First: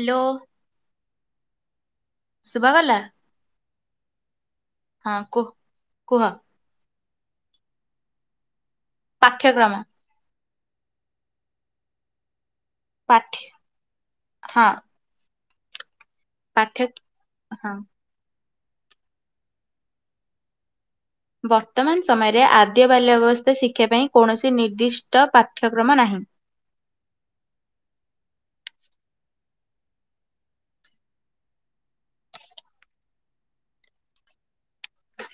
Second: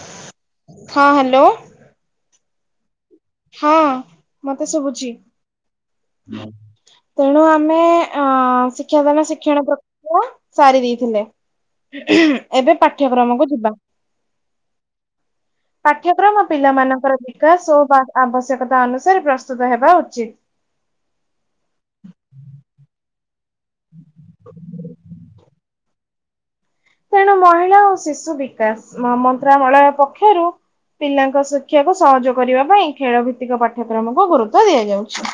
Hello. ହଁ hello. ଶୁଭା ଗଲା? ହଁ ମତେ ଶୁଭୁଛି। କୁହ କୁହ ତେଣୁ ଆମେ ଅ ଶିକ୍ଷାଦାନ ଶିକ୍ଷଣ ପାଠ୍ୟକ୍ରମ ପ୍ରକ୍ରିୟା ସାରି ଦେଇଥିଲେ ଏବେ ପାଠ୍ୟ ପାଠ୍ୟକ୍ରମକୁ ଯିବା। ହଁ ପାଠ୍ୟକ୍ରମ ପାଠ୍ୟ ପିଲାମାନଙ୍କର ହଁ ବିକାଶ ଓ ବା ଆବଶ୍ୟକତା ଅନୁସାରେ ପ୍ରସ୍ତୁତ ହେବା ଉଚିତ। ବର୍ତ୍ତମାନ ସମୟରେ ଆଦ୍ୟ ବାଲ୍ୟାବସ୍ଥା ଶିକ୍ଷା ପାଇଁ କୌଣସି ନିର୍ଦ୍ଦିଷ୍ଟ ପା ପାଠ୍ୟକ୍ରମ ନାହିଁ। ତେଣୁ ମହିଳା ଓ ଶିଶୁ ବିକାଶ ମମନ୍ତ୍ରଣାଳୟ ପକ୍ଷରୁ ପିଲାଙ୍କ ଶିକ୍ଷାକୁ ସହଜ କରିବା ପାଇଁ ଖେଳ ଭିତ୍ତିକ ପାଠ୍ୟକ୍ରମକୁ ଗୁରୁତଵ ଦିଆଯାଉଛି।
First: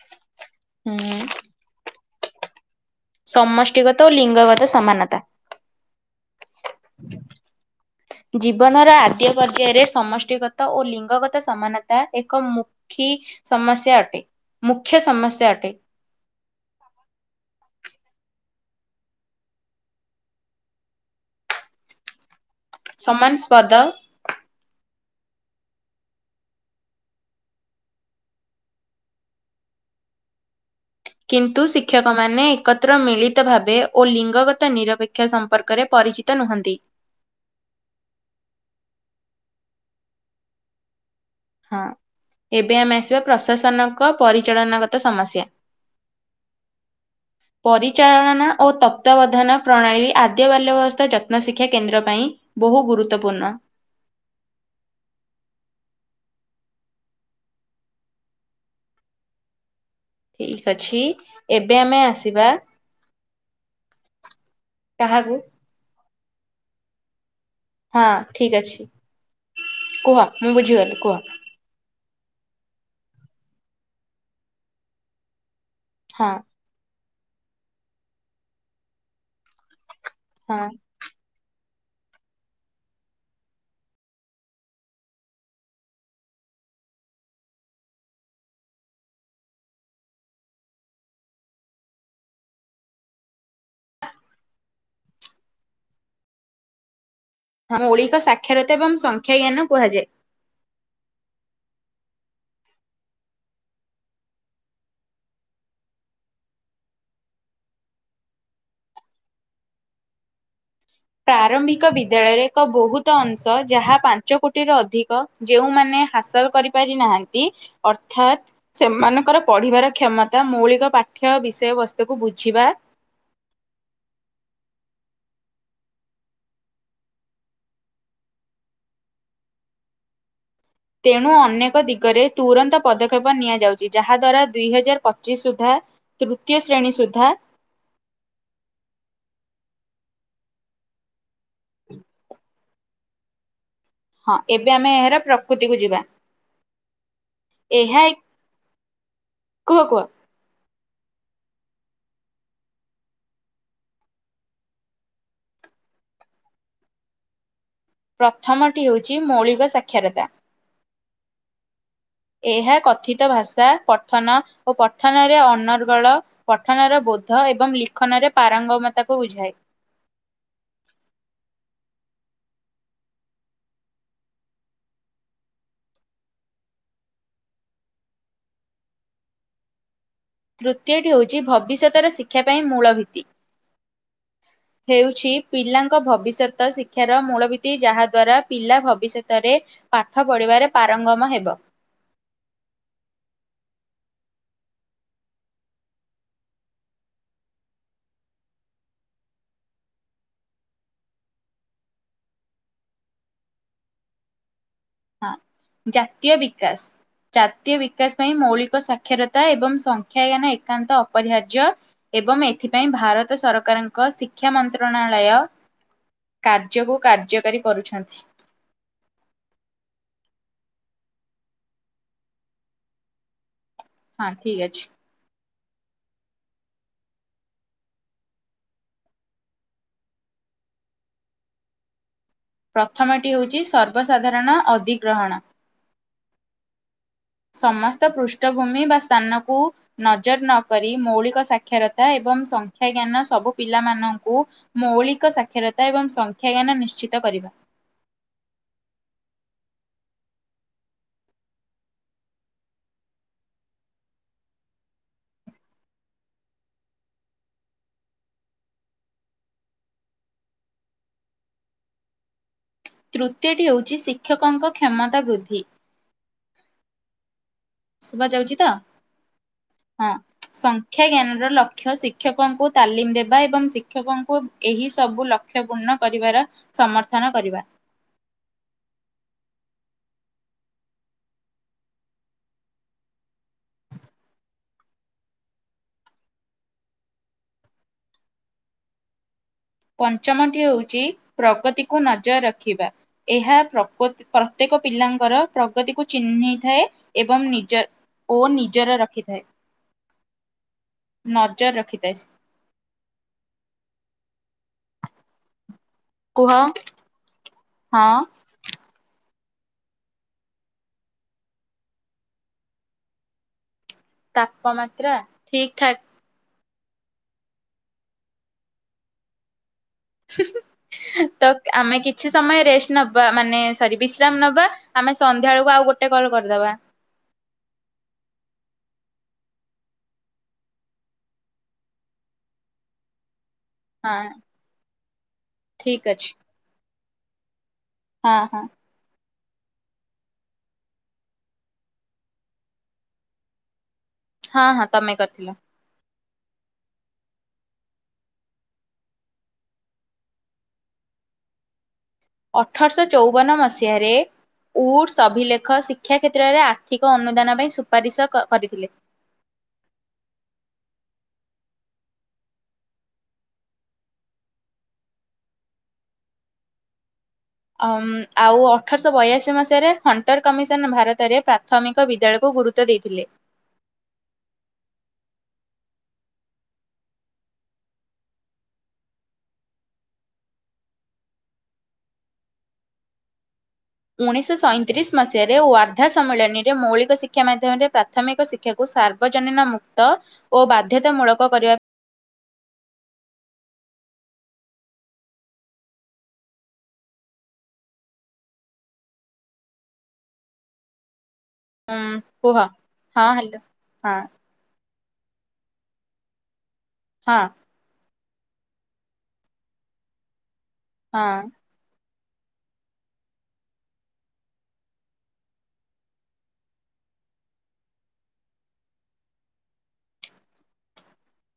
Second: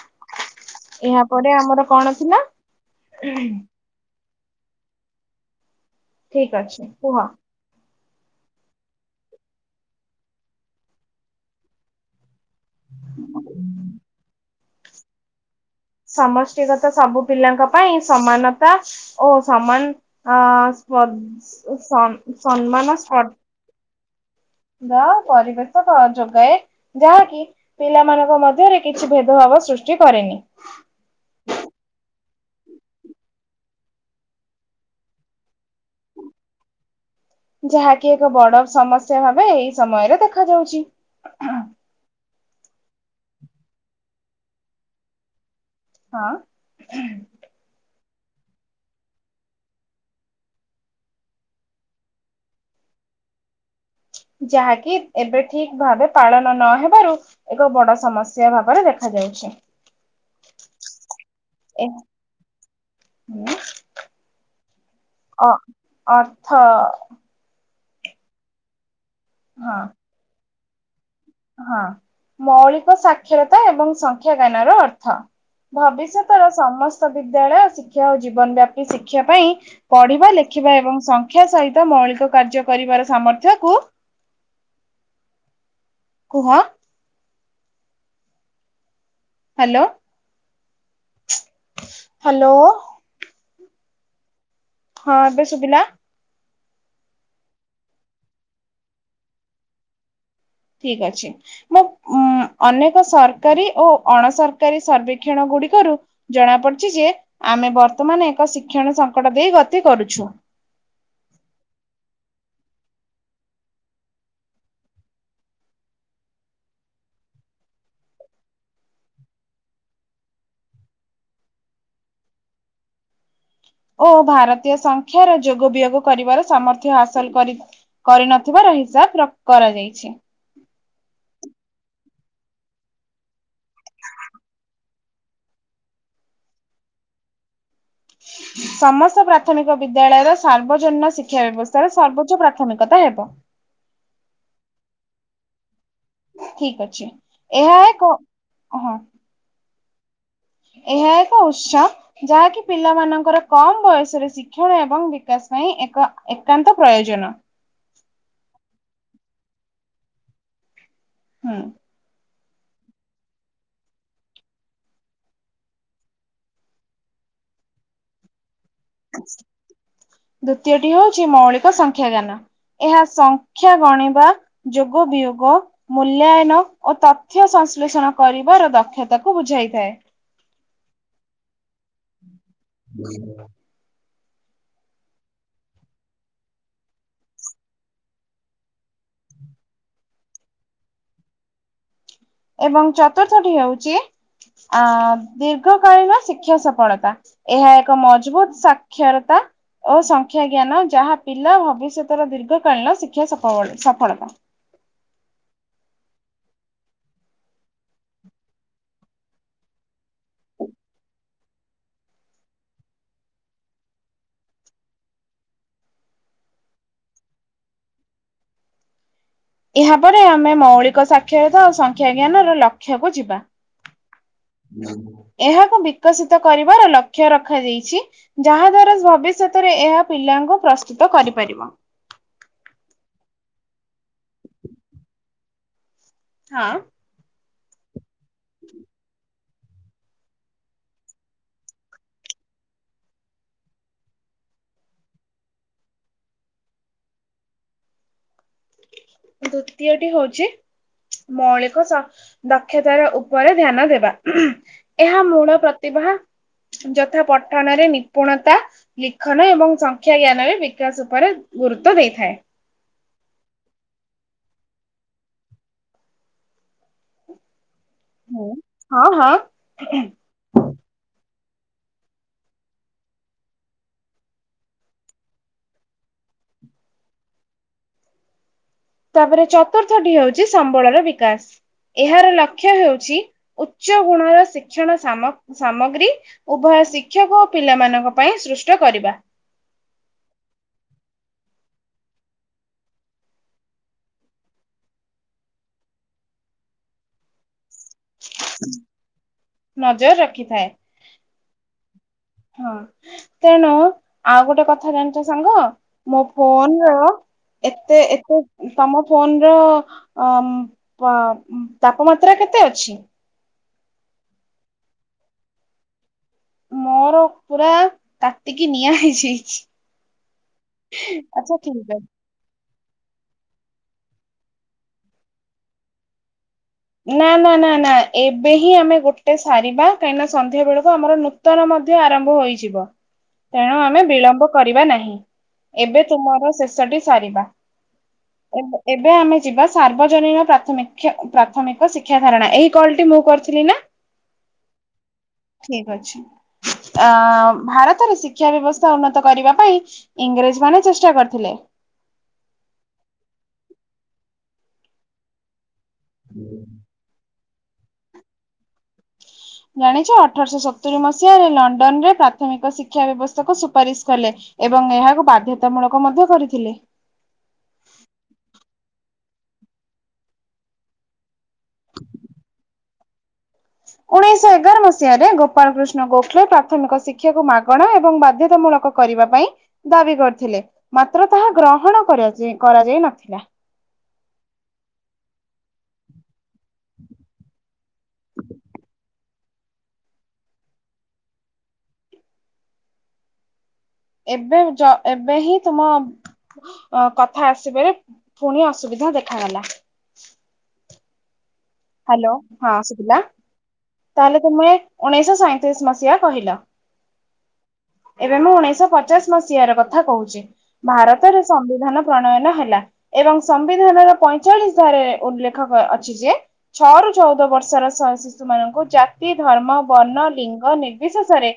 ହୁଁ ଏହା ପରେ ଆମର କଣ ଥିଲା ସମଷ୍ଟିଗତ ଓ ଲିଙ୍ଗଗତ ସମାନତା। ଠିକ୍ ଅଛି କୁହ? ଜୀବନର ଆଦ୍ୟ ପର୍ଯ୍ୟାୟରେ ସମଷ୍ଟିଗତ ଓ ଲିଙ୍ଗଗତ ସମାନତା ଏ ମୁଖୀ ସମସ୍ୟା ଅଟେ ମୁଖ୍ୟ ସମସ୍ୟା ଅଟେ। ସମଷ୍ଟିଗତ ସବୁ ପିଲାଙ୍କ ପାଇଁ ସମାନ ତା ଓ ସମାନ ସ୍ପ ସ୍ପ ସମ୍ମାନ ସମାନ ସ୍ପଟ ସ୍ପଦ ପରିବେଷକ ଯୋଗାଏ ଯାହାକି ପିଲାମାନଙ୍କ ମଧ୍ୟରେ କିଛି ଭେଦଭାବ ସୃଷ୍ଟି କରେନି କିନ୍ତୁ ଶିକ୍ଷକମାନେ ଏକତ୍ର ମିଳିତ ଭାବେ ଓ ଲିଙ୍ଗଗତ ନିରପେକ୍ଷ ସମ୍ପର୍କ ରେ ପରିଚିତ ନୁହନ୍ତି। ଯାହାକି ଏକ ବଡ ସମସ୍ୟା ଭାବେ ଏଇ ସମୟରେ ଦେଖ ଯାଉଛି। ହଁ ଏବେ ଆମେ ଆସିବା ପ୍ରଶାସନଙ୍କ ପରିଚାଳନାଗତ ସମସ୍ୟା। ହଁ। ପରିଚାଳନା ଓ ତତ୍ଵାବଧାନ ପ୍ରଣାଳୀ ଆଦ୍ୟ ବାଲ୍ୟବସ୍ଥା ଯତ୍ନ ଶିକ୍ଷା କେନ୍ଦ୍ର ପାଇଁ ବହୁ ଗୁରୁ ଗୁରୁତ୍ଵପୂର୍ଣ୍ଣ। ଯାହାକି ଏବେ ଠିକ ଭାବେ ପାଳନ ନହବାରୁ ଏକ ବଡ ସମସ୍ୟା ଭାବରେ ଦେଖାାଯଏ। ଯାଉଛି। ଠିକ ଅଛି ଏବେ ଆମେ ଆସିବା କାହାକୁ ଅର୍ଥ ହଁ ଠିକ ଅଛି ହଁ କୁହ ମୁଁ ବୁଝିଗଲି କୁହ। ହଁ ମୌଳିକ ସାକ୍ଷରତା ଏବଂ ସଂଖ୍ୟା ଜ୍ଞାନ ର ଅର୍ଥ। ହଁ ଭବିଷ୍ୟତର ସମସ୍ତ ବିଦ୍ୟାଳୟ ଶିକ୍ଷା ଓ ଜୀବନ ବ୍ୟାପୀ ଶିକ୍ଷା ପାଇଁ ପଢିବା ହଁ ଲେଖିବା ଏବଂ ସଂଖ୍ୟା ସହି ତ ମୌଳିକ କାର୍ଯ୍ୟ କରିବାର ସାମର୍ଥ୍ୟକୁୁ କୁହ? ହ୍ୟାଲୋ। ହ୍ୟାଲୋ। ହଁ ଏବେ ଶୁଭିଲା? ହଁ ମୌଳିକ ସାକ୍ଷରତା ଏବଂ ସଂଖ୍ୟାଜ୍ଞାନ କୁହାଯାଏ। ଠିକ୍ ଅଛି ମୁଁ ଉଁ ଅନେକ ସରକାରୀ ଓ ଅଣସରକାରୀ ସର୍ବେକ୍ଷଣ ଗୁଡିକ କରୁ ଜଣା ପଡିଚି ଯେ ଆମେ ବର୍ତ୍ତମାନ ଏକ ଶିକ୍ଷଣ ସଙ୍କଟ ଦେଇ ଗତି କରୁଛୁ। ପ୍ରାରମ୍ଭିକ ବିଦ୍ୟାଳୟରେ ଏକ ବହୁତ ଅଂଶ ଯାହା ପାଞ୍ଚ କୋଟିର ଅଧିକ ଯେଉଁମାନେ ହାସଲ୍ କରିପାରି ନାହାଁନ୍ତି ଅର୍ଥାତ୍ ସେମାନଙ୍କର ପଢିବାରେ କ୍ଷମତା ମୌଳିକ ପା ପାଠ୍ୟ ବିଷୟବସ୍ତୁକୁ ବୁଝିବା ଓ ଭାରତୀୟ ସଂଖ୍ୟାର ଯୋଗ ବିୟୋଗ କରିବାର ସାମର୍ଥ୍ୟ ହାସଲ କରି କରିନଥିବାର ହିସାବ ରକ୍ କରାଯାଇଛି। ତେଣୁ ଅନେକ ଦିଗରେ ତୁରନ୍ତ ପଦକ୍ଷେପ ନିଆଯାଉଚି ଯାହା ଦ୍ୱାରା ଦୁଇ ହଜାର ପଚିଶ ସୁଦ୍ଧା ତୃତୀୟ ଶ୍ରେଣୀ ସୁଦ୍ଧା ସମସ୍ତ ପ୍ରାଥମିକ ବିଦ୍ୟାଳୟର ସାର୍ବଜନୀନ ଶି କ୍ଷା ବ୍ୟବସ୍ଥାରେ ସର୍ବୋଚ୍ଚ ପ୍ରାଥମିକତା ହେବ। ହଁ ଏବେ ଆମେ ଏହାର ପ୍ରକୁତିକୁୁ ଯିବା। ଠିକ୍ ଅଛି ଏହା ଏକ ହଁ । କୁହ କୁହ। ଏହା ଏକ ଉତ୍ସ ଯାହାକି ପିଲାମାନଙ୍କର କମ୍ ବୟସରେ ଶିକ୍ଷଣ ଏବଂ ବିକାଶ ପାଇଁ ଏକ ଏକାନ୍ତ ପ୍ରୟୋଜନ। ପ୍ରଥମଟି ହେଉଚି ମୌଳିକ ସାକ୍ଷରତା। ହୁଁ। ଏହା କଥିତ ଭାଷା ପଠନ ଓ ପଠନରେ ଅନର୍ଗଳ ପଠନର ବୋ ଧ ଏବଂ ଲିଖନରେ ପା ଦ୍ଵିତୀୟଟି ହଉଚି ମୌଳିକ ସଂଖ୍ୟା ଜ୍ଞାନ। ଏହା ସଂଖ୍ୟା ଗଣିବା, ଯୋଗ ବିୟୋଗ, ମୂଲ୍ୟାୟନ ଓ ତଥ୍ୟ ସଂଶ୍ଳେଷଣ କରିବାର ଦକ୍ଷତାକୁ ବୁଝାଇଥାଏ। ତୃତୀୟଟି ହେଉଚି ଭବିଷ୍ୟତରେ ଶିକ୍ଷା ପାଇଁ ମୂଳ ଭିତ୍ତି । ହେଉଚି ପିଲାଙ୍କ ଭବିଷ୍ୟତ ଶିକ୍ଷାର ମୂଳ ଭିତ୍ତି ଯାହା ଦ୍ଵାରା ପିଲା ଭବିଷ୍ୟତରେ ପାଠ ପଢିବାରେ ପାରଙ୍ଗମ ହେବ। ଏବଂ ଚତୁର୍ଥଟି ହେଉଚି ଆ ଦୀର୍ଘକାଳୀନ ଶିକ୍ଷା ସଫଳତା ଏହା ଏକ ମଜବୁତ୍ ସାକ୍ଷରତା । ଓ ସଂଖ୍ୟା ଜ୍ଞାନ ଯାହା ପିଲା ଭବିଷ୍ୟତର ଦୀର୍ଘକାଳୀନ ଶିକ୍ଷା ସଫଳ ସଫଳତା । ହଁ ଜାତୀୟ ବିକାଶ୍। ଜାତୀୟ ବିକାଶ ପାଇଁ ମୌଳିକ ସାକ୍ଷରତା ଏବଂ ସଂଖ୍ୟାଜ୍ଞାନ ଏକାନ୍ତ ଅପରିହାର୍ଯ୍ୟ। ଏବମ୍ ଏଥିପାଇଁ ଭାରତ ସରକାରଙ୍କ ଶିକ୍ଷା ମନ୍ତ୍ରଣାଳାୟ କାର୍ଯ୍ୟକୁ କାର୍ଯ୍ୟକାରୀ କରୁଛନ୍ତି । ଏହାପରେ ଆମେ ମୌଳିକ ସାକ୍ଷରତା ଆଉ ସଂଖ୍ୟା ଜ୍ଞାନରେ ଲକ୍ଷକୁ ଯିବା । ହଁ ଠିକ୍ ଅଛି । ଏହାକୁ ବିକଶିତ କରିବାର ଲକ୍ଷ ରଖାଯାଇଚି ଯାହା ଦ୍ଵାରା ଭବିଷ୍ୟତରେ ଏହା ପିଲା ତାଙ୍କୁ ପ୍ରସ୍ତୁତ କରିପାରିବ । ପ୍ରଥମଟି ହଉଚି ସର୍ବସାଧାରଣ ଅଦିଗ୍ରହଣ। ହଁ । ସମସ୍ତ ପୃଷ୍ଠଭୂମି ବା ସ୍ଥାନ । କୁ ନଜର ନକରି ମୌଳିକ ସାକ୍ଷରତା ଏବଂ ସଂଖ୍ୟାଜ୍ଞାନ ସବୁ ପିଲାମାନଙ୍କୁ ମୌଳିକ ସାକ୍ଷରତା ଏବଂ ସଂଖ୍ୟାଜ୍ଞାନ ନିଶ୍ଚିତ କରିବା। ଦ୍ଵିତୀୟଟି ହଉଚି ମୌଳିକ ସ ଦକ୍ଷତାର ଉପରେ ଧ୍ୟାନ ଦେବା, ଏହା ମୂଳ ପ୍ରତି ହା ଯଥା ପଠନରେ ନିପୁଣତା ଲିଖନ ଏବଂ ସଂଖ୍ୟା ଜ୍ଞାନରେ ବିକାଶ ଉପରେ ଗୁରୁତ୍ୱ ଦେଇଥାଏ। ତୃତୀୟଟି ହେଉଚି ଶିକ୍ଷକଙ୍କ କ୍ଷମତା ବୃଦ୍ଧି। ଶୁଭା ହୁଁ। ଯାଉଚି ତ, ହଁ ହଁ ହଁ ସଂଖ୍ୟା ଜ୍ଞାନ ର ଲକ୍ଷ୍ୟ ଶିକ୍ଷକଙ୍କୁ ତାଲିମ ଦେବା ଏବଂ ଶିକ୍ଷକଙ୍କୁ ଏହି ସବୁ ଲକ୍ଷ୍ୟ ପୂର୍ଣ୍ଣ କରିବାର ସମର୍ଥନ କରିବା। ତାପରେ ଚତୁର୍ଥ ଟି ହଉଚି ସମ୍ବଳର ବିକାଶ। ଏହାର ଲକ୍ଷ୍ୟ ହେଉଚି ଉଚ୍ଚ ଗୁଣର ଶିକ୍ଷଣ ସାମ ସାମଗ୍ରୀ ଉଭୟ ଶିକ୍ଷକ ଓ ପିଲାମାନଙ୍କ ପାଇଁ ସୃଷ୍ଟ କରିବା। ପଞ୍ଚମଟି ହେଉଚି ପ୍ରଗତିକୁ ନଜର ରଖିବା, ଏହା ପ୍ରପ ପ୍ରତ୍ୟେକ ପିଲାଙ୍କର ପ୍ରଗତିକୁ ଚିହ୍ନିଥାଏ ଏବଂ ନିଜ ଓ ନିଜର ରଖି ନଜର ରଖିଥାଏ। ନଜର ରଖିଥାଏ। ହଁ ତେଣୁ ଆଉ ଗୋଟେ କଥ ଥା ଜାଣିଚ ସାଙ୍ଗ ମୋ କୁହ ଫୋନ ର ଏତେ ହଁ ଏତେ ତମ ଫୋନ ର ଅ-ପ ତାପମାତ୍ରା କେତେ ଅଛି? ତାପମାତ୍ରା ଠିକ ଠାକ। ମୋର ପୁରା ତାତିକି ନିଆଁ ହେଇଯାଇଚି। ତ ଅଛି। ଆମେ କିଛି ସମୟ ରେଷ୍ଟ ନବା, ମାନେ ସରି ବିଶ୍ରାମ ନବା ଆମେ ସନ୍ଧ୍ୟା ବେଳକୁ ଆଉ ଗୋଟେ କଲ କରିଦବା। ନା ନା ନା ନା ଏବେ ହିଁ ଆମେ ଗୋଟେ ସାରିବା କାହିଁକିନା ସନ୍ଧ୍ୟା ବେଳକୁ ଆମର ନୂତନ ମଧ୍ୟ ଆରମ୍ଭ ହୋଇଯିବ। ତେଣୁ ଆମେ ହଁ ବିଳମ୍ବ କରିବା ନାହିଁ, ଏବେ ଠିକ ଅଛି ତୁମର ଶେଷଟି ସାରିବା। ହଁ ହଁ ଏବ ଏବେ ଆମେ ଯିବା ସାର୍ବଜନୀନ ପ୍ରାଥମିକ୍ଷ ପ୍ରା ପ୍ରାଥମିକ ଶିକ୍ଷା ଧାରଣା, ଏଇ କଲ ଟି ମୁଁ କରିଥିଲି ନା? ହଁ ହଁ ତମେ କରିଥିଲ। [inaudible] ଅ ଭାରତରେ ଶିକ୍ଷା ବ୍ୟବସ୍ଥା ଉନ୍ନତ କରିବା ପାଇଁ ଇଂରେଜ ମାନେ ଚେଷ୍ଟା କରିଥିଲେ। ଅଠରଶହ ଚଉବନ ମସିହାରେ ଉଡସ ଅଭିଲେଖ ଶିକ୍ଷ ଶିକ୍ଷା କ୍ଷେତ୍ରରେ ଆର୍ଥିକ ଅନୁଦାନ ପାଇଁ ସୁପାରିଶ କ କରିଥିଲେ। ଜାଣିଚ ଅଠରଶହ ସତୁରି ମସିହାରେ ଲଣ୍ଡନ ରେ ପ୍ରାଥମିକ ଶିକ୍ଷା ବ୍ୟବସ୍ଥା କୁ ସୁପାରିଶ କଲେ। ଏବଂ ଏହାକୁ ବାଧ୍ୟତାମୂଳକ ମଧ୍ୟ କରିଥିଲେ। [inaudible] ଆମ୍ ଆଉ ଅଠରଶହ ବୟାଶୀ ମସିହାରେ ହଣ୍ଟର କମିଶନ ଭାରତରେ ପ୍ରାଥମିକ ବିଦ୍ୟାଳୟକୁ ଗୁରୁତ୍ୱ ଦେଇଥିଲେ। ଉଣେଇଶ ଏଗାର ମସିହାରେ ଗୋପାଳକୃଷ୍ଣ ଗୋଖଲେ ପ୍ରାଥମିକ ଶିକ୍ଷାକୁ ମାଗଣା ଏବଂ ବାଧ୍ୟତା ମୂଳକ କରିବା ପାଇଁ ଦାବି କରିଥିଲେ, ମାତ୍ର ତାହା ଗ୍ରହଣ କରାଯାଇ କରାଯାଇ ନଥିଲା ଉଣେଇଶହ ସଇଁତିରିଶ ମସିହାରେ ୱାର୍ଦ୍ଧା ସମ୍ମିଳନୀ ମୌଳିକ ଶିକ୍ଷା ମାଧ୍ୟମରେ ପ୍ରାଥମିକ ଶିକ୍ଷାକୁ ସାର୍ ଆର୍ବଜନିନ ମୁକ୍ତ ଓ ବାଧ୍ୟତାମୂଳକ କରିବା ଏବେ ଜ ଏବେ ହିଁ ତୁମ କଥା ଆସିବାରେ ପୁଣି ଅସୁବିଧା ବ ଦେଖାଗଲା। ଉଁ ହ୍ୟାଲୋ କୁହ ହଁ ସୁଭିଲା, ହଁ ହ୍ୟାଲୋ ହଁ ତାହଲେ ତୁମେ ଉଣେଇଶ ସଇଁତିରିଶ ମସିହା କହିଲ? ହଁ। ଏବେ ମୁଁ ଉଣେଇଶଶ ପଚାଶ ମସିହ ର କଥା କହୁଛି ହଁ ଭାରତରେ ସମ୍ବିଧାନ ପ୍ରଣୟନ ହେଲା ଏବଂ ସମ୍ବିଧାନର ପଇଁଚାଳିଶ ଧାର ଉଲ୍ଲେଖ ଅଛି ଯେ ଛଅ ରୁ ଚଉଦ ବର୍ଷର ଶିଶୁ ମାନଙ୍କୁ ଜାତି ଧର୍ମ ବର୍ଣ୍ଣ ଲିଙ୍ଗ ନିର୍ବିଶେଷରେ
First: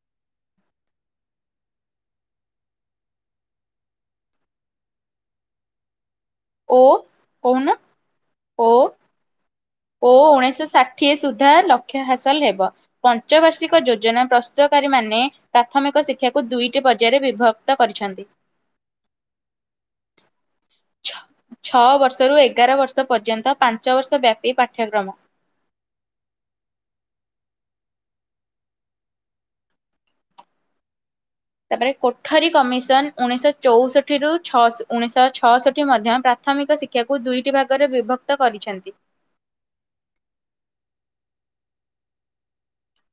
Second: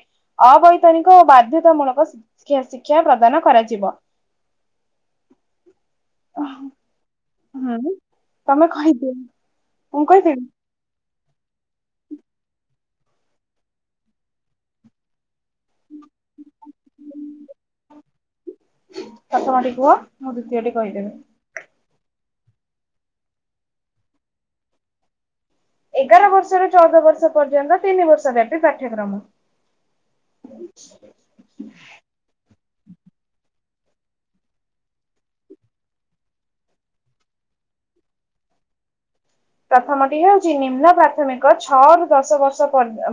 ଅବୈତନିକ ଓ ବାଧ୍ୟତାମୂଳକ ଶିକ୍ଷା ପ୍ରଦାନ କରାଯିବ ଓ କହୁନ ହୁଁ ଓ ତମେ କହିଦିଅ ମୁଁ ଓ କହିଦେବି ଉଣେଇଶହ ଷାଠିଏ ଠ ସୁଧାର ଲକ୍ଷ୍ୟ ହାସଲ ହେବ ପଞ୍ଚ ବାର୍ଷିକ ଯୋଜନା ପ୍ରସ୍ତୁତକାରୀ ମାନେ ପ୍ରାଥମିକ ଶିକ୍ଷାକୁ ଦୁଇଟି ପର୍ଯ୍ୟାୟରେ ବିଭକ୍ତ କରିଛନ୍ତି। ପୁହ ମୁଁ ଦ୍ଵିତୀୟଟି କହିଦେବି ଛଅ ବର୍ଷରୁ ଏଗାର ବର୍ଷ ପର୍ଯ୍ୟନ୍ତ ପାଞ୍ଚ ବର୍ଷ ବ୍ୟାପୀ ପାଠ୍ୟକ୍ରମ ଏଗାର ବର୍ଷରୁ ଚଉଦ ବର୍ଷ ପର୍ଯ୍ୟନ୍ତ ତିନି ବର୍ଷ ବ୍ୟାପୀ ପାଠ୍ୟକ୍ରମ ଆ ତାପରେ କୋଠରୀ କମିଶନ ଉଣେଇଶ ଚଉଷଠି ର ଛ ଉଣେଇଶହ ଛଅଷଠି ମଧ୍ୟ ପ୍ରାଥମିକ ଶିକ୍ଷାକୁ ଦୁଇଟି ଭାଗରେ ବିଭକ୍ତ କରି ଅଛନ୍ତି। ପ୍ରଥମଟି ହଉଛି ନିମ୍ନ ପ୍ରାଥମିକ ଛଅରୁୁ ଦଶ ବର୍ଷ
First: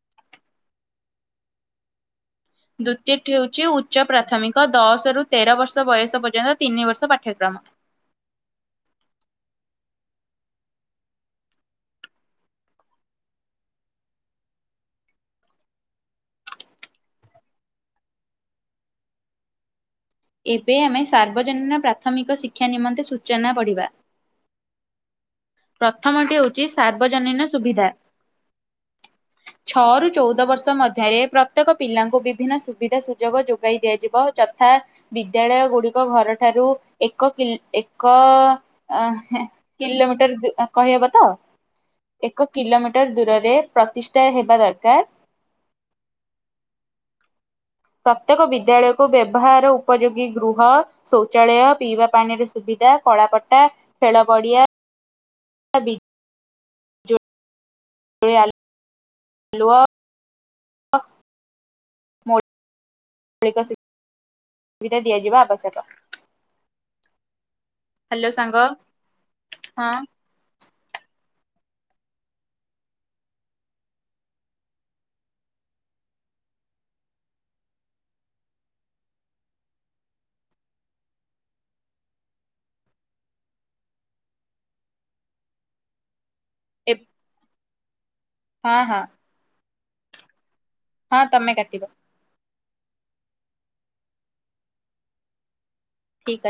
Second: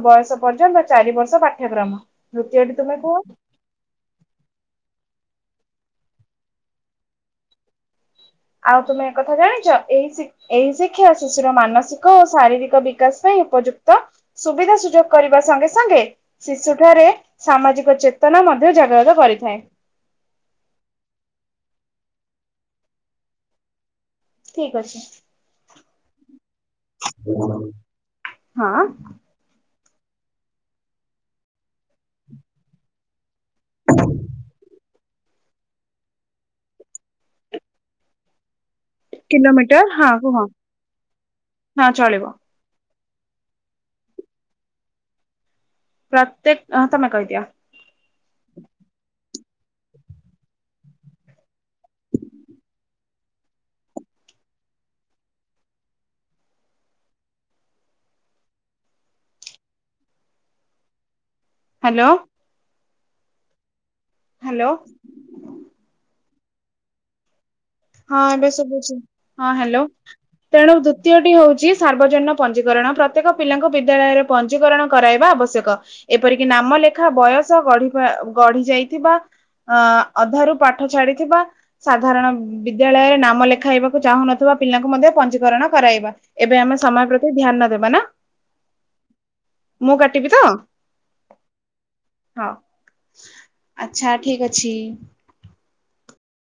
ବୟସ ପର୍ଯ୍ୟନ୍ତ ବା ଚାରି ବର୍ଷ ପାଠ୍ୟକ୍ରମ ଦ୍ଵିତୀୟଟି ତୁମେ କୁହ? ଦ୍ଵିତୀୟ ହେଉଛି ଉଚ୍ଚ ପ୍ରାଥମିକ ଦଶ ରୁ ତେର ବର୍ଷ ବୟସ ପର୍ଯ୍ୟନ୍ତ ତିନି ବର୍ଷ ପାଠ୍ୟକ୍ରମ ଆଉ ତୁମେ ଏକଥା ଜାଣିଛ ଏଇ ଏଇ ଶିକ୍ଷା ଶିଶୁର ମାନସିକ ଓ ଶାରୀରିକ ବିକାଶ ପାଇଁ ଉପଯୁକ୍ତ ସୁବିଧା ସୁଯୋଗ କରିବା ସଙ୍ଗେ ସଙ୍ଗେ ଶିଶୁଠାରେ ସାମାଜିକ ଚେତନା ମଧ୍ୟ ଜାଗରତ କରିଥାଏ। ଏବେ ଆମେ ସାର୍ବଜନୀନ ପ୍ରାଥମିକ ଶିକ୍ଷା ନିମନ୍ତେ ସୂଚନା ପଢିବା ଠିକ ଅଛି। ପ୍ରଥମଟି ହଉଛି ସାର୍ବଜନୀନ ସୁବିଧା ହଁ ଛଅରୁୁ ଚଉଦ ବର୍ଷ ମଧ୍ୟରେ ପ୍ରତ୍ୟେକ ପିଲାଙ୍କୁ ବିଭିନ୍ନ ସୁବିଧା ସୁଯୋଗ ଯୋଗାଇ ଦିଆଯିବ ଯଥା ଥା ବିଦ୍ୟାଳୟ ଗୁଡିକ ଘର ଠାରୁ ଏକ ଏକ ଅ କିଲୋମିଟର ହଁ କୁହ। କିଲୋମିଟର କହିହେବ ତ ହଁ ଚଳିବ ଏକ କିଲୋମିଟର ଦୂରରେ ପ୍ରତିଷ୍ଠା ହେବା ଦରକାର ପ୍ରତ୍ୟେକ ତମ କହି ଦିଆ ପ୍ରତ୍ୟେକ ବିଦ୍ୟାଳୟକୁ ବ୍ୟବହାର ଉପଯୋଗୀ ଗୃହ ଶୌଚାଳୟ ପିଇବା ପାଣିରେ ସୁବିଧା କଳାପଟା ଖେଳ ପଡିଆ ସବି ହଲ ହ୍ୟାଲୋ! ହ୍ୟାଲୋ ସୁବିଧା ଦିଆଯିବା ଆପସକୁ ହଁ ଏବେ ସାଙ୍ଗ ସୁବୁଛି ହଁ ହ୍ୟାଲୋ ତେଣୁ ଦୃିତୀୟଟି ହଉଛି ସାର୍ବଜନୀନ ପଞ୍ଜିକରଣ ପ୍ରତ୍ୟେକ ପିଲାଙ୍କୁ ବିଦ୍ୟାଳୟରେ ପଞ୍ଜିକରଣ କରାଇବା ଆବଶ୍ୟକ। ଏପରିକି ନାମ ଲେଖା ବୟସ ଗଡିବା ଗଢି ଯାଇଥିବା। ଅ ଅଧାରୁ ପାଠ ଛାଡିଥିବା ସାଧାରଣ ବିଦ୍ୟାଳୟରେ ନାମ ଲେଖାଇବାକୁ ଚାହୁଁନଥିବା ପିଲାଙ୍କୁ ମଧ୍ୟ ପଞ୍ଜୀକରଣ କରାଇବା। ଏବେ ଆମେ ଏବ୍ ସମୟ ପ୍ରତି ଧ୍ୟାନ ଦେବା ନାଁ। ହଁ ହଁ। ମୁଁ କାଟିବି ତ ହଁ ତମେ କାଟିବ। ହଁ ଆଚ୍ଛା ଠିକ ଅଛି। ଠିକ ଅ